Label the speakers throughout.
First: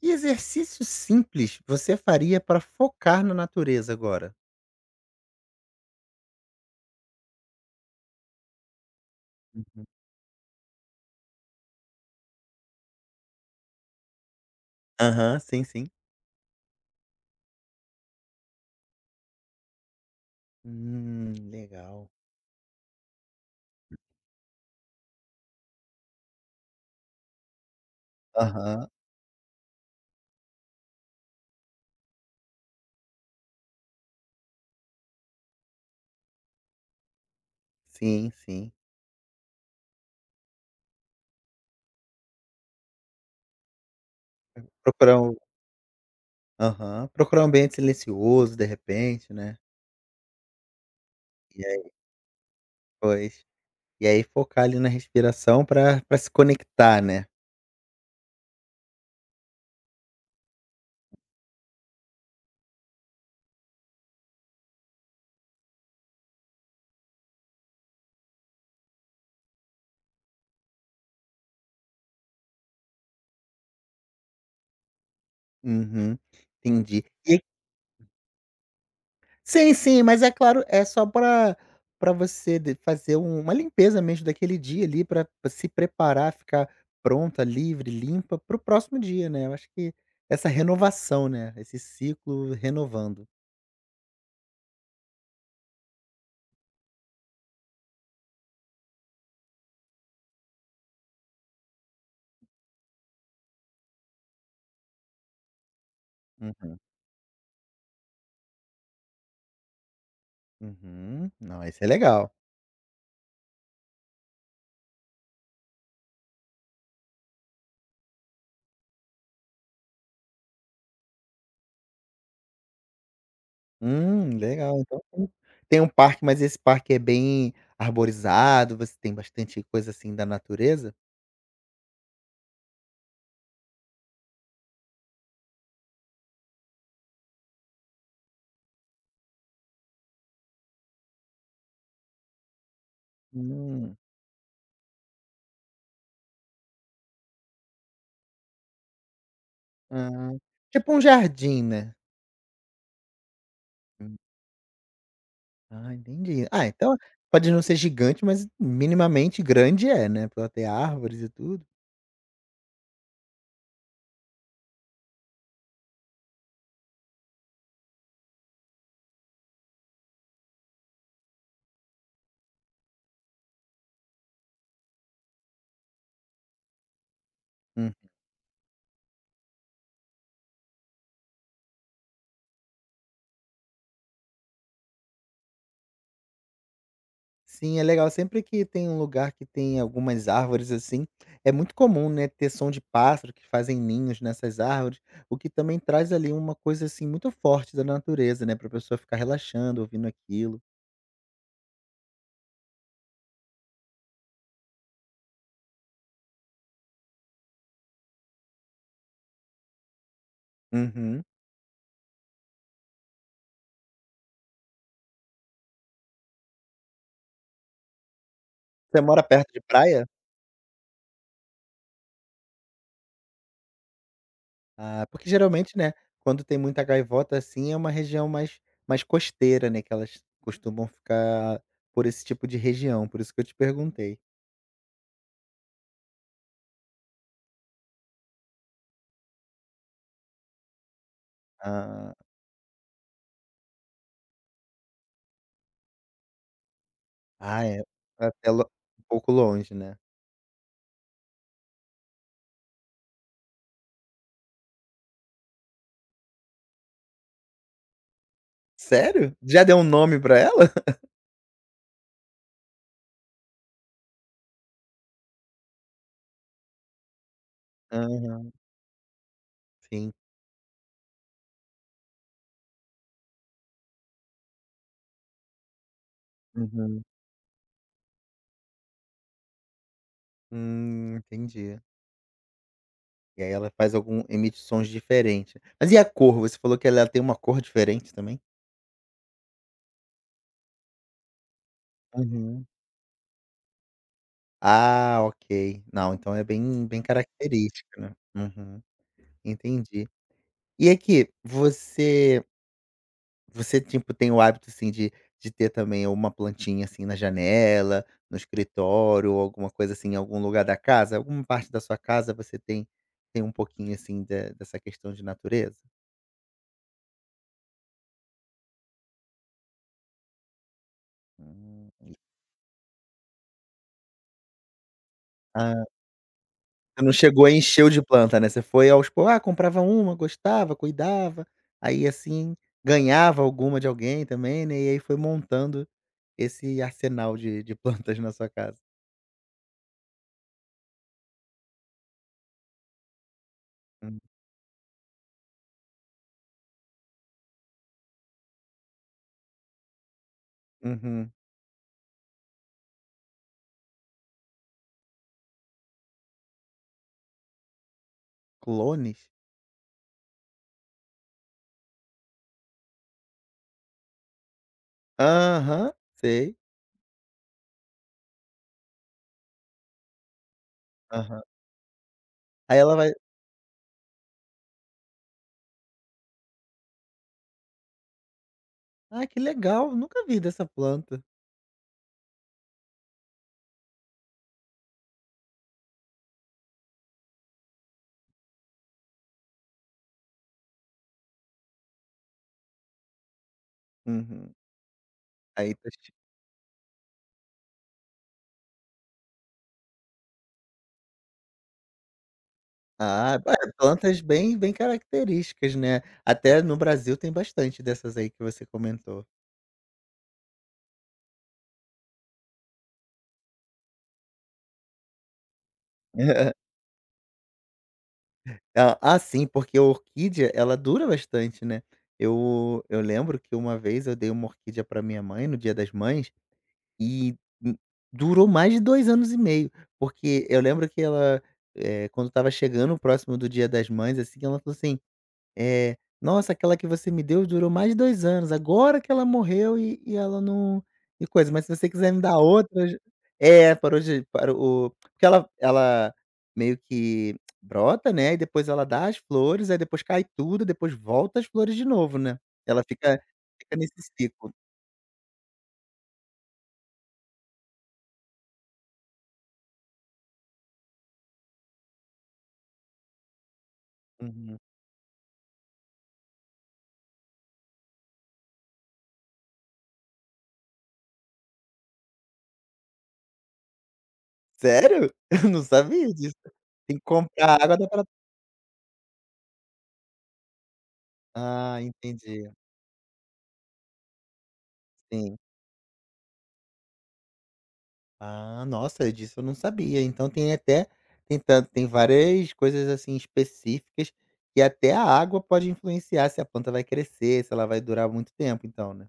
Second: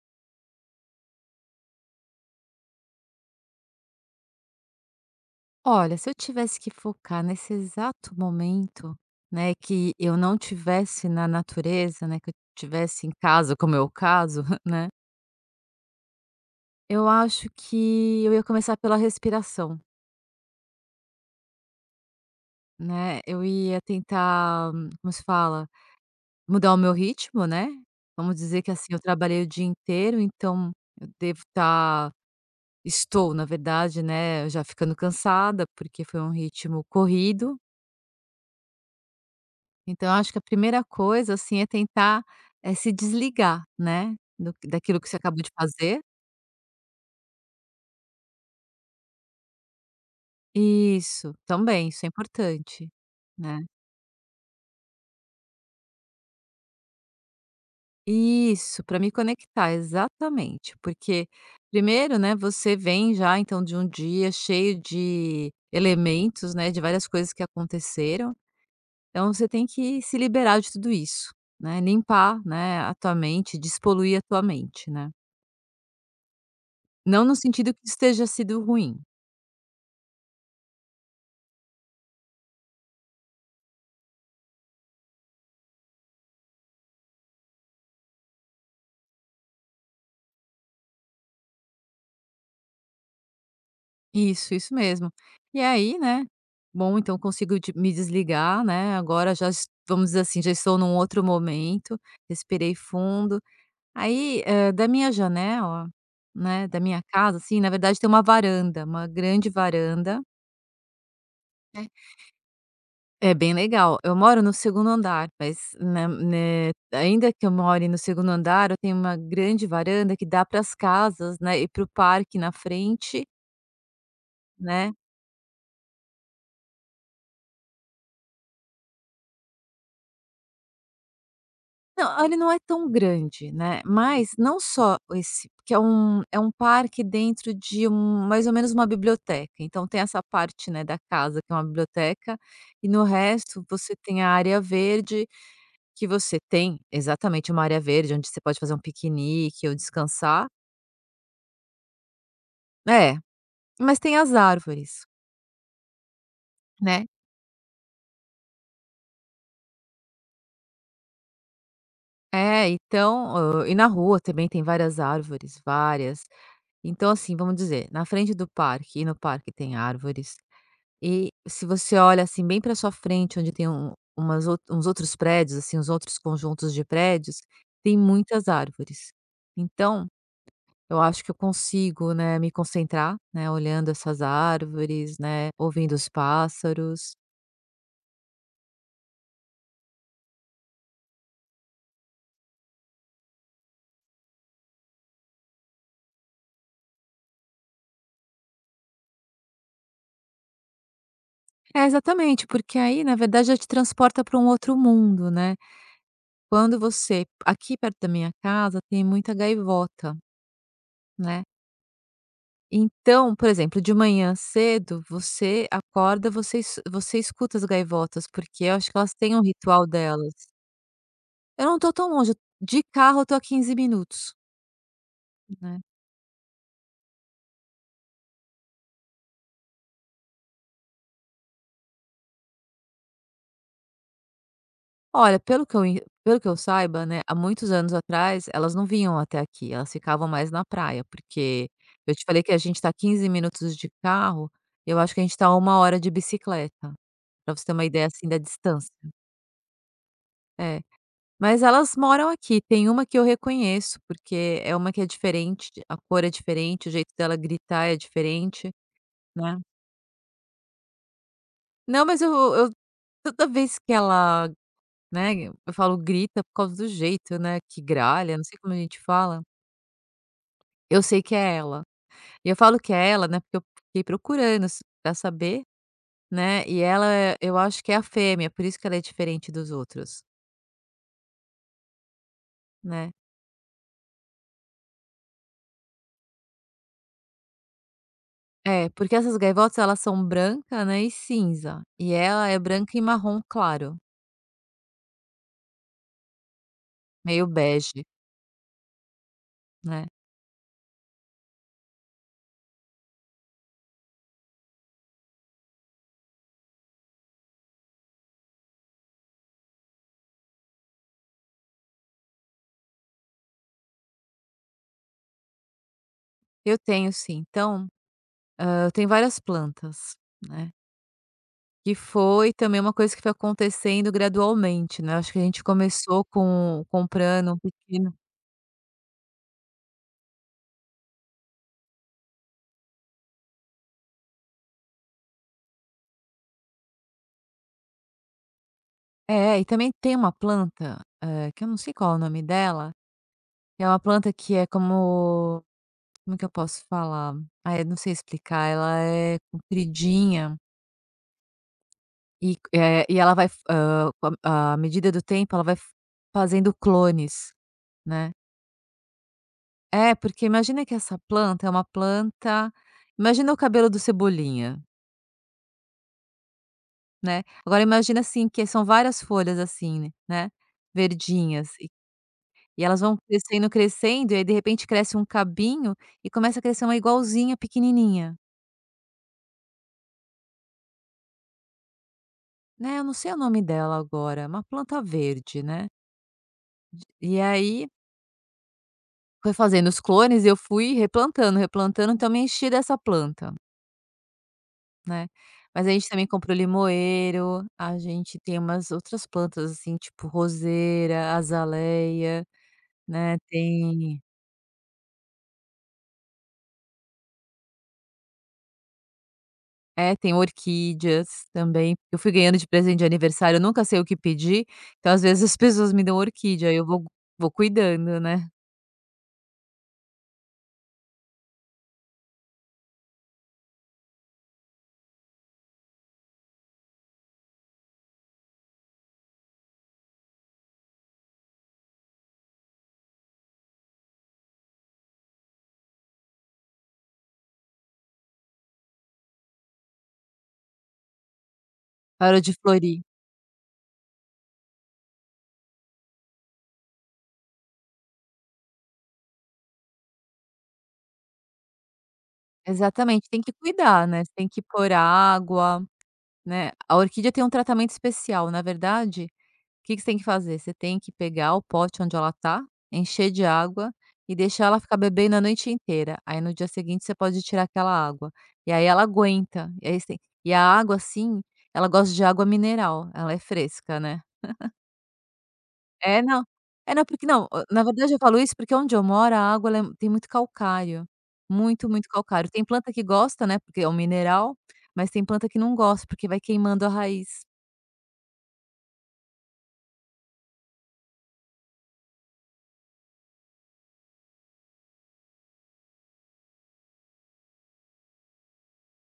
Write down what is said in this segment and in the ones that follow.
Speaker 1: Que exercício simples você faria para focar na natureza agora?
Speaker 2: Olha, se eu tivesse que focar nesse exato momento, né,
Speaker 1: Uhum.
Speaker 2: que eu não tivesse na natureza, né, que eu tivesse em casa, como é o caso, né,
Speaker 1: Aham, sim, sim.
Speaker 2: eu acho que eu ia começar pela respiração,
Speaker 1: Legal.
Speaker 2: né, eu ia tentar, como se fala, mudar o meu ritmo, né, vamos dizer que
Speaker 1: Aham.
Speaker 2: assim, eu trabalhei o dia inteiro, então eu devo estar, estou, na verdade, né, já ficando cansada, porque foi um ritmo corrido.
Speaker 1: Sim, sim.
Speaker 2: Então eu acho que a primeira coisa, assim, é tentar, se desligar, né, do daquilo que você
Speaker 1: Procurar um
Speaker 2: acabou de fazer.
Speaker 1: Aham, procurar um ambiente silencioso, de repente, né.
Speaker 2: Isso,
Speaker 1: E aí
Speaker 2: também, isso é importante,
Speaker 1: pois
Speaker 2: né.
Speaker 1: e aí focar ali na respiração para pra se conectar, né.
Speaker 2: Isso, para me conectar, exatamente. Porque primeiro, né, você vem já então de um dia cheio de elementos, né, de várias coisas que aconteceram, então você tem que se liberar de tudo isso, né, limpar, né, a tua mente, despoluir a tua mente, né.
Speaker 1: Uhum, entendi.
Speaker 2: Não no sentido que esteja sido ruim.
Speaker 1: Sim, sim, mas é claro, é só para você de fazer uma limpeza mesmo daquele dia ali, para se preparar, ficar pronta, livre, limpa para o próximo dia, né. Eu acho que essa renovação, né, esse ciclo renovando.
Speaker 2: Isso mesmo. E aí, né, bom, então consigo de me desligar, né, agora já es vamos dizer assim, já estou num outro momento, respirei fundo. Aí, da minha janela, né,
Speaker 1: Uhum.
Speaker 2: da minha casa, assim, na verdade tem uma varanda, uma grande varanda.
Speaker 1: Uhum. Não, esse é
Speaker 2: É.
Speaker 1: legal.
Speaker 2: É bem legal. Eu moro no segundo andar, mas na né, ainda que eu more no segundo andar, eu tenho uma grande varanda que dá para as casas, né, e para o parque na frente,
Speaker 1: Legal,
Speaker 2: né.
Speaker 1: então tem um parque, mas esse parque é bem arborizado, você tem bastante coisa, assim, da natureza?
Speaker 2: Não, ah, ele não é tão grande, né, mas não só esse porque é um parque dentro de um mais ou menos uma biblioteca, então tem essa parte, né, da casa que é uma biblioteca, e no resto você
Speaker 1: Hum.
Speaker 2: tem a área verde, que você tem exatamente uma área verde onde você pode fazer um piquenique ou
Speaker 1: Ah,
Speaker 2: descansar.
Speaker 1: tipo um jardim, né?
Speaker 2: É, mas tem as árvores,
Speaker 1: Ah, entendi. Ah, então
Speaker 2: né.
Speaker 1: pode não ser gigante, mas minimamente grande é, né, pra ter árvores e tudo.
Speaker 2: É, então, e na rua também tem várias árvores, várias. Então, assim, vamos dizer, na frente do parque e no parque tem árvores. E se você olha, assim, bem para sua frente, onde tem umas ou uns outros prédios, assim, uns outros conjuntos de prédios,
Speaker 1: Hum.
Speaker 2: tem muitas árvores. Então, eu acho que eu consigo, né, me concentrar, né, olhando essas árvores, né, ouvindo os pássaros.
Speaker 1: Sim, é legal. Sempre que tem um lugar que tem algumas árvores assim, é muito comum, né, ter som de pássaro que fazem ninhos nessas árvores, o que também traz ali uma coisa assim muito forte da natureza, né, pra pessoa ficar relaxando, ouvindo aquilo.
Speaker 2: É, exatamente, porque aí, na verdade, já te transporta para um outro mundo, né. Quando você aqui perto da minha casa tem muita gaivota,
Speaker 1: Uhum.
Speaker 2: né. Então, por exemplo, de manhã cedo, você acorda, você escuta as gaivotas, porque eu acho que
Speaker 1: Você
Speaker 2: elas
Speaker 1: mora
Speaker 2: têm um
Speaker 1: perto de
Speaker 2: ritual
Speaker 1: praia?
Speaker 2: delas. Eu não tô tão longe, de carro eu tô a 15 minutos,
Speaker 1: Ah, porque geralmente,
Speaker 2: né.
Speaker 1: né, quando tem muita gaivota, assim, é uma região mais costeira, né, que elas costumam ficar por esse tipo de região, por isso que eu te perguntei.
Speaker 2: Olha, pelo que eu saiba, né, há muitos anos atrás, elas não vinham até aqui, elas ficavam mais na praia, porque eu
Speaker 1: Ah,
Speaker 2: te falei que a gente tá 15 minutos de carro, eu acho que a gente tá a 1 hora de bicicleta, pra
Speaker 1: ah,
Speaker 2: você ter
Speaker 1: é
Speaker 2: uma ideia, assim, da
Speaker 1: até lo
Speaker 2: distância.
Speaker 1: um pouco longe, né.
Speaker 2: É. Mas elas moram aqui. Tem uma que eu reconheço, porque é uma que é diferente, a cor é diferente, o jeito dela gritar é diferente.
Speaker 1: Sério?
Speaker 2: Né?
Speaker 1: Já deu um nome pra ela?
Speaker 2: Não, mas eu toda vez que ela, né, eu falo grita por causa do jeito, né, que gralha, não
Speaker 1: Aham,
Speaker 2: sei como a gente fala,
Speaker 1: sim.
Speaker 2: eu sei que é ela. E eu falo que é ela, né, porque eu fiquei procurando s pra saber, né, e
Speaker 1: Uhum.
Speaker 2: ela, eu acho que é a fêmea, por isso que ela é diferente dos outros,
Speaker 1: Entendi.
Speaker 2: né.
Speaker 1: E aí ela faz algum emite sons diferente. Mas e a cor? Você falou que ela tem uma cor diferente também?
Speaker 2: É, porque essas gaivotas elas são branca, né, e cinza, e ela é
Speaker 1: Uhum.
Speaker 2: branca e marrom claro,
Speaker 1: Ah, ok. Não, então é bem bem
Speaker 2: meio
Speaker 1: característica,
Speaker 2: bege,
Speaker 1: né. Uhum. Entendi.
Speaker 2: né.
Speaker 1: E aqui, você, tipo, tem o hábito, assim, de ter também uma plantinha, assim, na janela, no escritório ou alguma coisa, assim, em algum lugar da casa? Alguma parte da sua casa você tem um pouquinho, assim, de dessa questão de natureza?
Speaker 2: Eu tenho sim, então, eu tenho várias plantas, né,
Speaker 1: Hum.
Speaker 2: que foi também uma coisa que foi acontecendo gradualmente, né, acho que a gente
Speaker 1: Ah,
Speaker 2: começou com
Speaker 1: você não chegou a
Speaker 2: comprando um
Speaker 1: encher de
Speaker 2: pequeno
Speaker 1: planta, né, você foi aos poucos, ah, comprava uma, gostava, cuidava, aí, assim, ganhava alguma de alguém também, né, e aí foi montando esse arsenal de plantas na sua casa.
Speaker 2: é, e também tem uma planta, que eu não sei qual é o nome dela, que é uma
Speaker 1: Hum.
Speaker 2: planta que é como que eu posso falar? Ah, eu não sei explicar, ela é compridinha.
Speaker 1: Uhum.
Speaker 2: E ela vai com a à medida do tempo, ela vai f fazendo clones, né.
Speaker 1: Clones?
Speaker 2: É, porque imagina que essa planta é uma planta imagina o cabelo do Cebolinha,
Speaker 1: Aham, sei.
Speaker 2: né. Agora imagina, assim, que são várias folhas, assim, né,
Speaker 1: Aham.
Speaker 2: verdinhas e
Speaker 1: Aí
Speaker 2: e
Speaker 1: ela
Speaker 2: elas
Speaker 1: vai:
Speaker 2: vão crescendo, crescendo, e aí de repente cresce um cabinho e começa a crescer uma igualzinha pequenininha,
Speaker 1: "Ah, que legal, nunca vi dessa planta".
Speaker 2: né, eu não sei o nome dela agora, é uma planta verde, né. E aí foi fazendo os clones, eu fui replantando, replantando, então me enchi dessa planta,
Speaker 1: Uhum.
Speaker 2: né.
Speaker 1: Aí
Speaker 2: Mas a
Speaker 1: tu
Speaker 2: gente
Speaker 1: che
Speaker 2: também comprou limoeiro, a gente tem umas outras plantas, assim, tipo roseira, azaleia, né,
Speaker 1: Ah, é plantas
Speaker 2: tem
Speaker 1: bem bem características, né. Até no Brasil tem bastante dessas aí que você comentou.
Speaker 2: é, tem orquídeas também. Eu fui ganhando de presente de aniversário, eu nunca sei o que pedir, então às vezes as pessoas me dão orquídea, aí eu vou cuidando, né.
Speaker 1: Ah ah, sim, porque a orquídea, ela dura bastante, né. Eu lembro que uma vez eu dei uma orquídea pra minha mãe no Dia das Mães. E du durou mais de 2 anos e meio, porque eu lembro que ela, quando estava chegando próximo do Dia das Mães, assim, ela falou assim, "Nossa, aquela que você me deu durou mais de 2 anos, agora que ela morreu e ela não e coisa, mas se você quiser me dar
Speaker 2: Parou de
Speaker 1: outra eu já".
Speaker 2: florir.
Speaker 1: É, parou porque ela meio que brota, né, e depois ela dá as flores, aí depois cai tudo, depois volta as flores de novo, né. Ela fica
Speaker 2: Exatamente, tem que
Speaker 1: fica nesse
Speaker 2: cuidar, né, você tem
Speaker 1: ciclo.
Speaker 2: que pôr água, né. A orquídea tem um tratamento especial, na verdade. Que você tem que fazer? Você tem que pegar o pote onde ela tá, encher de água e
Speaker 1: Uhum.
Speaker 2: deixar ela ficar bebendo a noite inteira. Aí no dia seguinte você pode tirar aquela água. E aí ela aguenta. E aí você e a água, assim, ela gosta de água mineral, ela é fresca, né.
Speaker 1: Sério? Eu não sabia
Speaker 2: É,
Speaker 1: disso.
Speaker 2: não. É,
Speaker 1: Tem que
Speaker 2: não, porque não,
Speaker 1: comprar água
Speaker 2: na
Speaker 1: da pra
Speaker 2: verdade eu falo isso porque onde eu moro a água ela tem muito calcário,
Speaker 1: Ah,
Speaker 2: muito, muito
Speaker 1: entendi.
Speaker 2: calcário. Tem planta que gosta, né, porque é um mineral, mas tem
Speaker 1: Sim.
Speaker 2: planta que não gosta, porque vai queimando a raiz.
Speaker 1: Ah, nossa, disso eu não sabia. Então tem até tem tanto tem várias coisas, assim, específicas que até a água pode influenciar se a planta vai crescer, se ela vai durar muito tempo então, né.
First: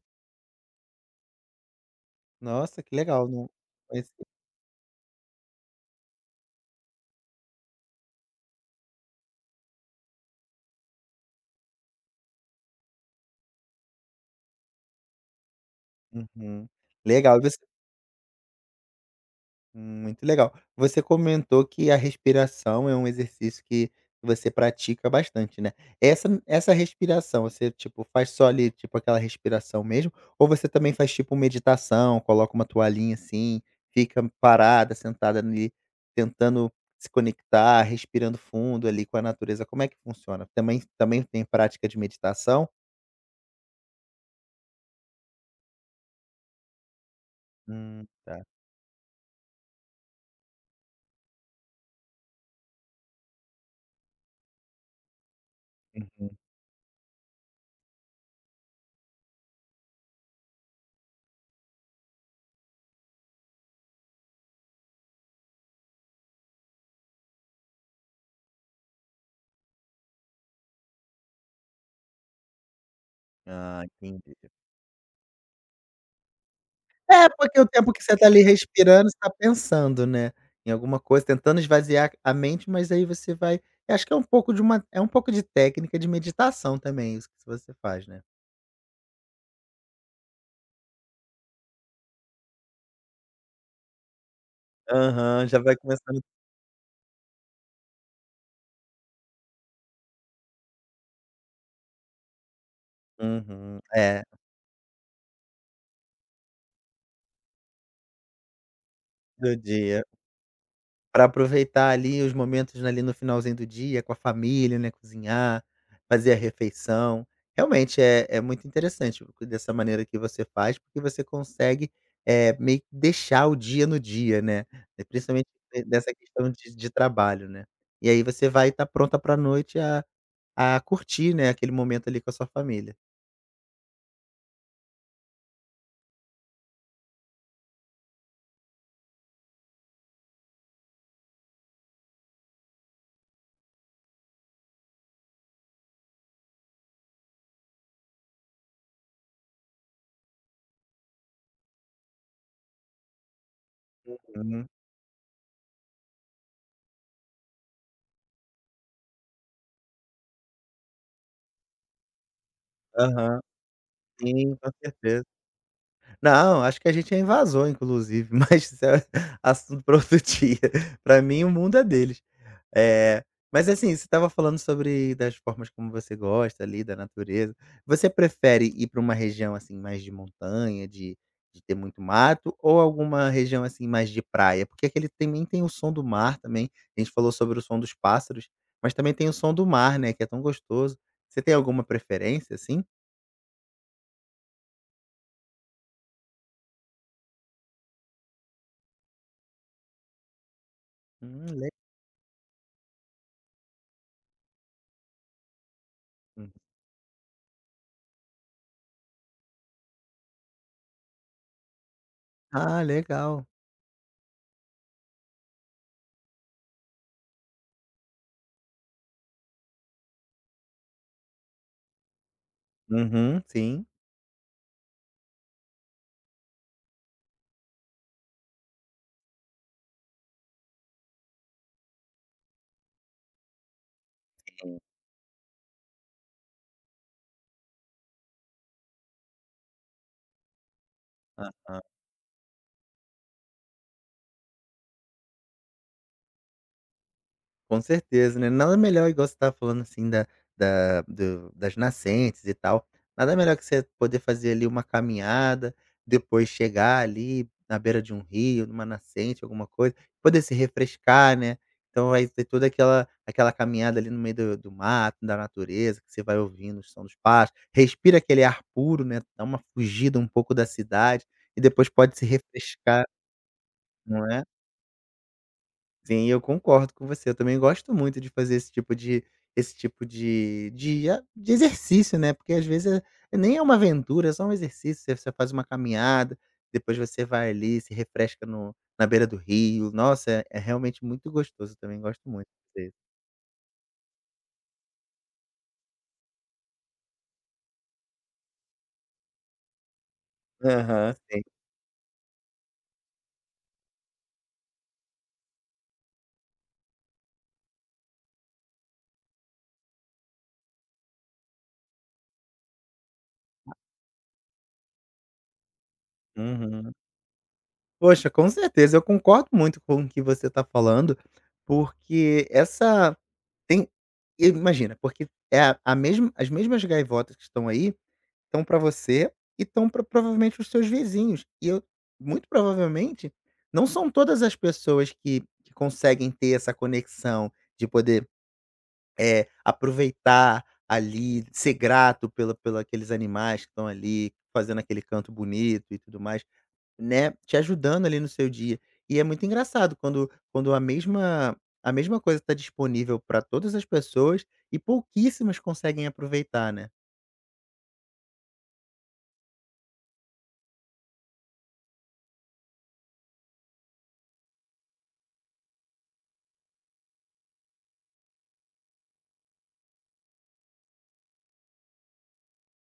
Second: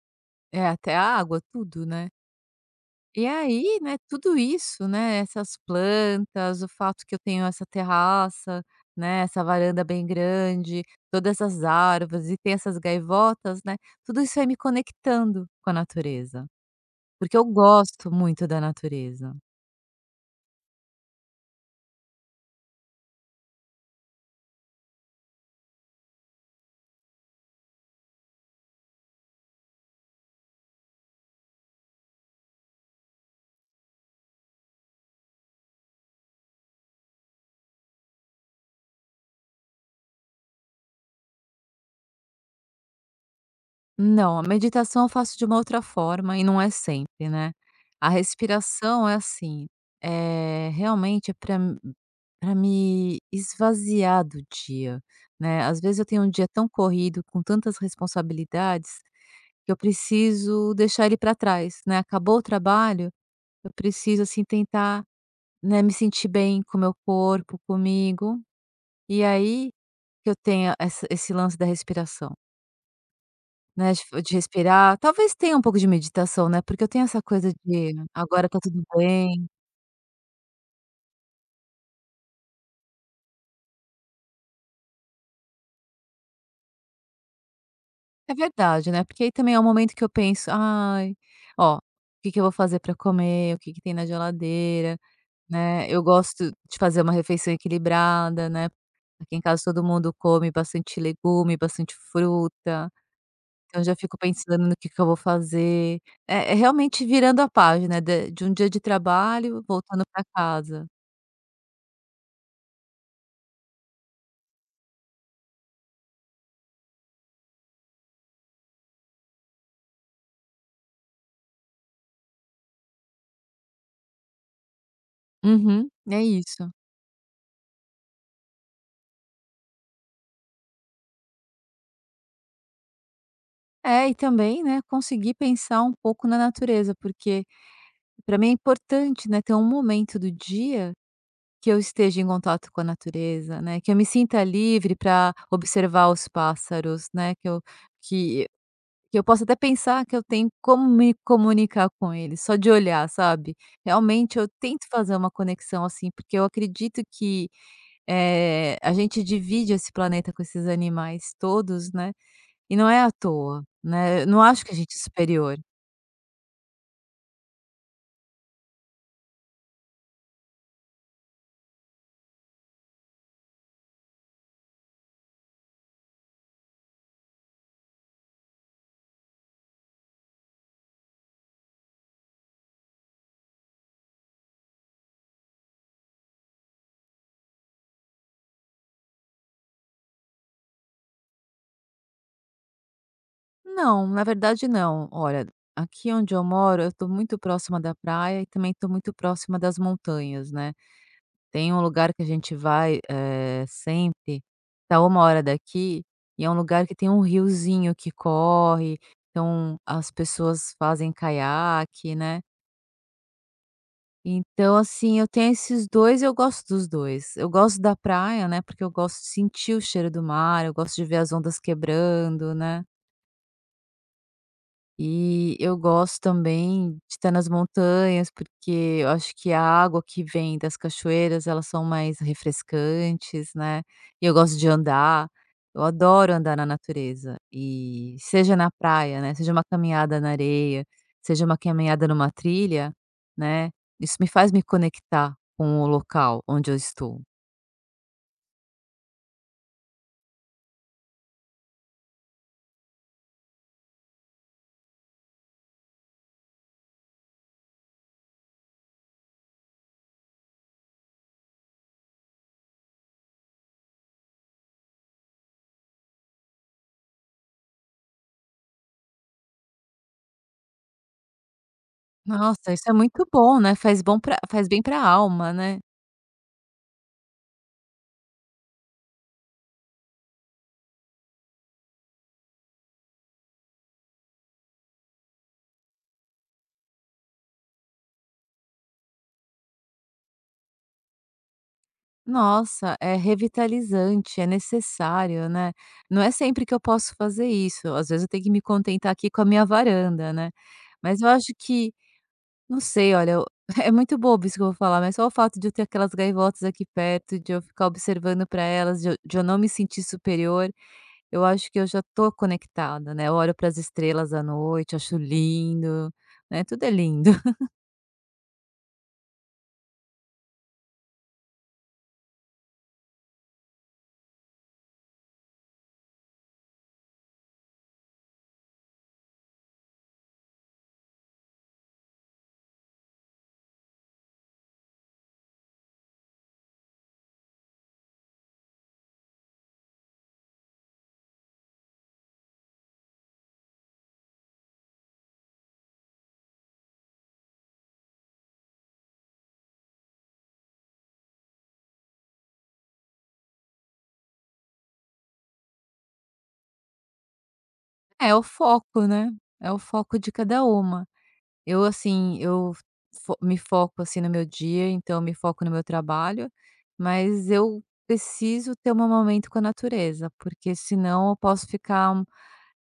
Speaker 2: É, até a água, tudo, né.
Speaker 1: Nossa, que
Speaker 2: E
Speaker 1: legal, não
Speaker 2: aí, né,
Speaker 1: conhecia.
Speaker 2: tudo isso, né, essas plantas, o fato que eu tenho essa terraça, né, essa varanda bem grande, todas essas árvores e tem essas gaivotas, né, tudo isso vai me conectando com a natureza,
Speaker 1: Uhum.
Speaker 2: porque
Speaker 1: Legal. E
Speaker 2: eu
Speaker 1: você
Speaker 2: gosto muito da natureza.
Speaker 1: Muito legal. Você comentou que a respiração é um exercício que você pratica bastante, né? Essa respiração, você, tipo, faz só ali, tipo, aquela respiração mesmo? Ou você também faz, tipo, meditação, coloca uma toalhinha assim, fica parada, sentada ali, tentando se conectar, respirando fundo ali com a natureza? Como é que funciona? Também tem prática de meditação?
Speaker 2: Não, a meditação eu faço de uma outra forma e não é sempre, né. A
Speaker 1: Tá.
Speaker 2: respiração é assim, é realmente é para me esvaziar do dia, né. Às vezes eu tenho um
Speaker 1: Uhum.
Speaker 2: dia tão corrido, com tantas responsabilidades, que eu preciso deixar ele para trás, né. Acabou o trabalho, eu preciso, assim, tentar, né, me sentir bem com o meu corpo, comigo, e aí que eu tenho essa esse lance da respiração.
Speaker 1: Ah,
Speaker 2: Né, tipo, de
Speaker 1: entendi.
Speaker 2: respirar. Talvez tenha um pouco de meditação, né, porque eu tenho essa
Speaker 1: É,
Speaker 2: coisa
Speaker 1: porque o tempo
Speaker 2: de:
Speaker 1: que você está ali
Speaker 2: "Agora tá tudo
Speaker 1: respirando, você está
Speaker 2: bem".
Speaker 1: pensando, né, em alguma coisa, tentando esvaziar a mente, mas aí você vai eu acho que é um pouco de técnica de meditação também, isso que você faz, né?
Speaker 2: É verdade, né, porque aí também é o momento que eu penso: "Ai, ó, o que que eu vou fazer pra comer? O que que tem na geladeira?",
Speaker 1: Aham, já vai
Speaker 2: né. Eu
Speaker 1: começando.
Speaker 2: gosto de fazer uma refeição equilibrada, né. Aqui em casa todo mundo come bastante legume, bastante fruta,
Speaker 1: Uhum,
Speaker 2: então eu já fico
Speaker 1: é,
Speaker 2: pensando no que eu vou fazer. É realmente virando a página de um dia de
Speaker 1: do
Speaker 2: trabalho,
Speaker 1: dia.
Speaker 2: voltando pra casa.
Speaker 1: Para aproveitar ali os momentos ali no finalzinho do dia com a família, né, cozinhar, fazer a refeição. Realmente é muito interessante dessa maneira que você faz, porque você consegue, meio que deixar o dia no dia, né, principalmente
Speaker 2: Uhum,
Speaker 1: dessa
Speaker 2: é
Speaker 1: questão
Speaker 2: isso.
Speaker 1: de trabalho, né. E aí você vai estar pronta para a noite a curtir, né, aquele momento ali com a sua família.
Speaker 2: É, e também, né, conseguir pensar um pouco na natureza, porque para mim é importante, né, ter um momento do dia que eu esteja em contato com a natureza, né, que eu me sinta livre para observar os pássaros, né, que, que eu possa até pensar que eu tenho como me comunicar com eles, só de olhar, sabe? Realmente eu
Speaker 1: Uhum.
Speaker 2: tento fazer uma conexão assim, porque eu acredito que a gente divide esse planeta com esses animais todos, né, e não é à
Speaker 1: Aham.
Speaker 2: toa. Né? Eu não
Speaker 1: Sim,
Speaker 2: acho
Speaker 1: com
Speaker 2: que a gente é
Speaker 1: certeza.
Speaker 2: superior.
Speaker 1: Não, acho que a gente é invasor inclusive, mas isso é assunto para outro dia. Para mim o mundo é deles. Eh, mas assim, você estava falando sobre das formas como você gosta ali, da natureza. Você prefere ir para uma região, assim, mais de montanha, de ter muito mato ou alguma região, assim, mais de praia? Porque aquele também tem o som do mar também, a gente falou sobre o som dos pássaros, mas também tem o som do mar, né, que é tão gostoso. Você tem alguma preferência assim?
Speaker 2: Não, na verdade não. Olha, aqui onde eu moro, eu estou muito próxima da praia e também estou muito próxima das montanhas, né.
Speaker 1: Le
Speaker 2: Tem um lugar que a gente vai, sempre, tá 1 hora daqui, e é
Speaker 1: hum.
Speaker 2: um lugar que tem um riozinho que corre, então as pessoas fazem caiaque, né.
Speaker 1: Ah, legal.
Speaker 2: Então, assim, eu tenho esses 2, e eu gosto dos 2. Eu gosto da praia, né, porque eu gosto de sentir o cheiro do mar, eu gosto de ver as ondas quebrando, né.
Speaker 1: Uhum, sim.
Speaker 2: E eu gosto também de estar nas montanhas, porque eu acho que a água que vem das cachoeiras, elas são mais refrescantes, né. E eu gosto de andar, eu adoro andar na natureza, e seja na praia, né, seja uma caminhada na areia, seja uma
Speaker 1: Aham.
Speaker 2: caminhada numa trilha, né, isso me faz me conectar com o local onde eu estou.
Speaker 1: Com certeza, né. Nada melhor igual você estava falando, assim, da da do das nascentes e tal, nada melhor que você poder fazer ali uma caminhada, depois chegar ali na beira de um rio, numa nascente, alguma coisa, poder se refrescar, né. Então vai ter toda aquela caminhada ali no meio do mato, da natureza, que você vai ouvindo o som dos pássaros, respira aquele ar puro, né, dá uma fugida um pouco da cidade e depois pode se
Speaker 2: Nossa, isso é
Speaker 1: refrescar,
Speaker 2: muito bom, né, faz bom
Speaker 1: não
Speaker 2: para,
Speaker 1: é?
Speaker 2: faz bem para a alma, né.
Speaker 1: Sim, eu concordo com você. Eu também gosto muito de fazer esse tipo de exercício, né, porque às vezes é nem é uma aventura, é só um exercício, você faz uma caminhada, depois você vai ali, se refresca no na beira do rio. Nossa, é realmente muito gostoso, eu também gosto muito disso.
Speaker 2: Nossa, é revitalizante, é necessário, né. Não é sempre que eu posso fazer isso, às vezes eu tenho que me contentar aqui com a minha varanda, né.
Speaker 1: Aham.
Speaker 2: Mas eu
Speaker 1: Sim.
Speaker 2: acho que não sei, olha, eu é muito bobo isso que eu vou falar, mas só o fato de eu ter aquelas gaivotas aqui perto, de eu ficar observando para elas, de eu não me sentir superior, eu acho que eu já tô conectada, né. Eu olho para as estrelas à noite, acho lindo, né, tudo é
Speaker 1: Uhum.
Speaker 2: lindo.
Speaker 1: Poxa, com certeza, eu concordo muito com o que você está falando, porque essa tem imagina, porque é a mesma as mesmas gaivotas que estão aí, estão para você e estão pra, provavelmente, os seus vizinhos. E eu Muito provavelmente, não são todas as pessoas que conseguem ter essa conexão de poder, aproveitar ali, ser grato pela aqueles animais que estão ali fazendo aquele canto bonito e tudo mais, né, te ajudando ali no seu dia. E é muito engraçado quando a mesma coisa está disponível para todas as pessoas e pouquíssimas conseguem aproveitar, né?
Speaker 2: É, o foco, né, é o foco de cada uma. Eu assim, eu fo me foco, assim, no meu dia, então eu me foco no meu trabalho, mas eu preciso ter um momento com a natureza, porque senão eu posso ficar,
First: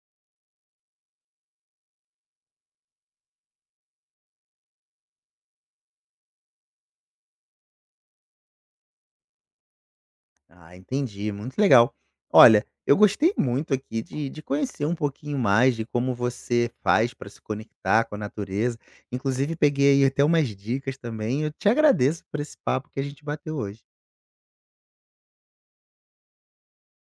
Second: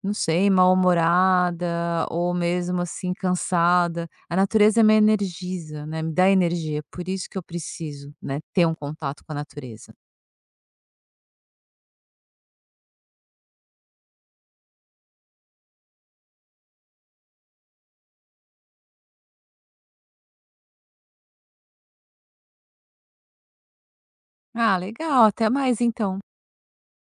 Speaker 2: não sei, mal-humorada ou mesmo, assim, cansada. A natureza me energiza, né, me dá energia, por isso que eu preciso, né, ter um contato com a natureza.
Speaker 1: Ah, entendi, muito legal. Olha, eu gostei muito aqui de conhecer um pouquinho mais de como você faz para se conectar com a natureza. Inclusive, peguei aí até umas dicas também. Eu te agradeço por esse papo que a gente bateu hoje.
Speaker 2: Ah, legal, até mais então.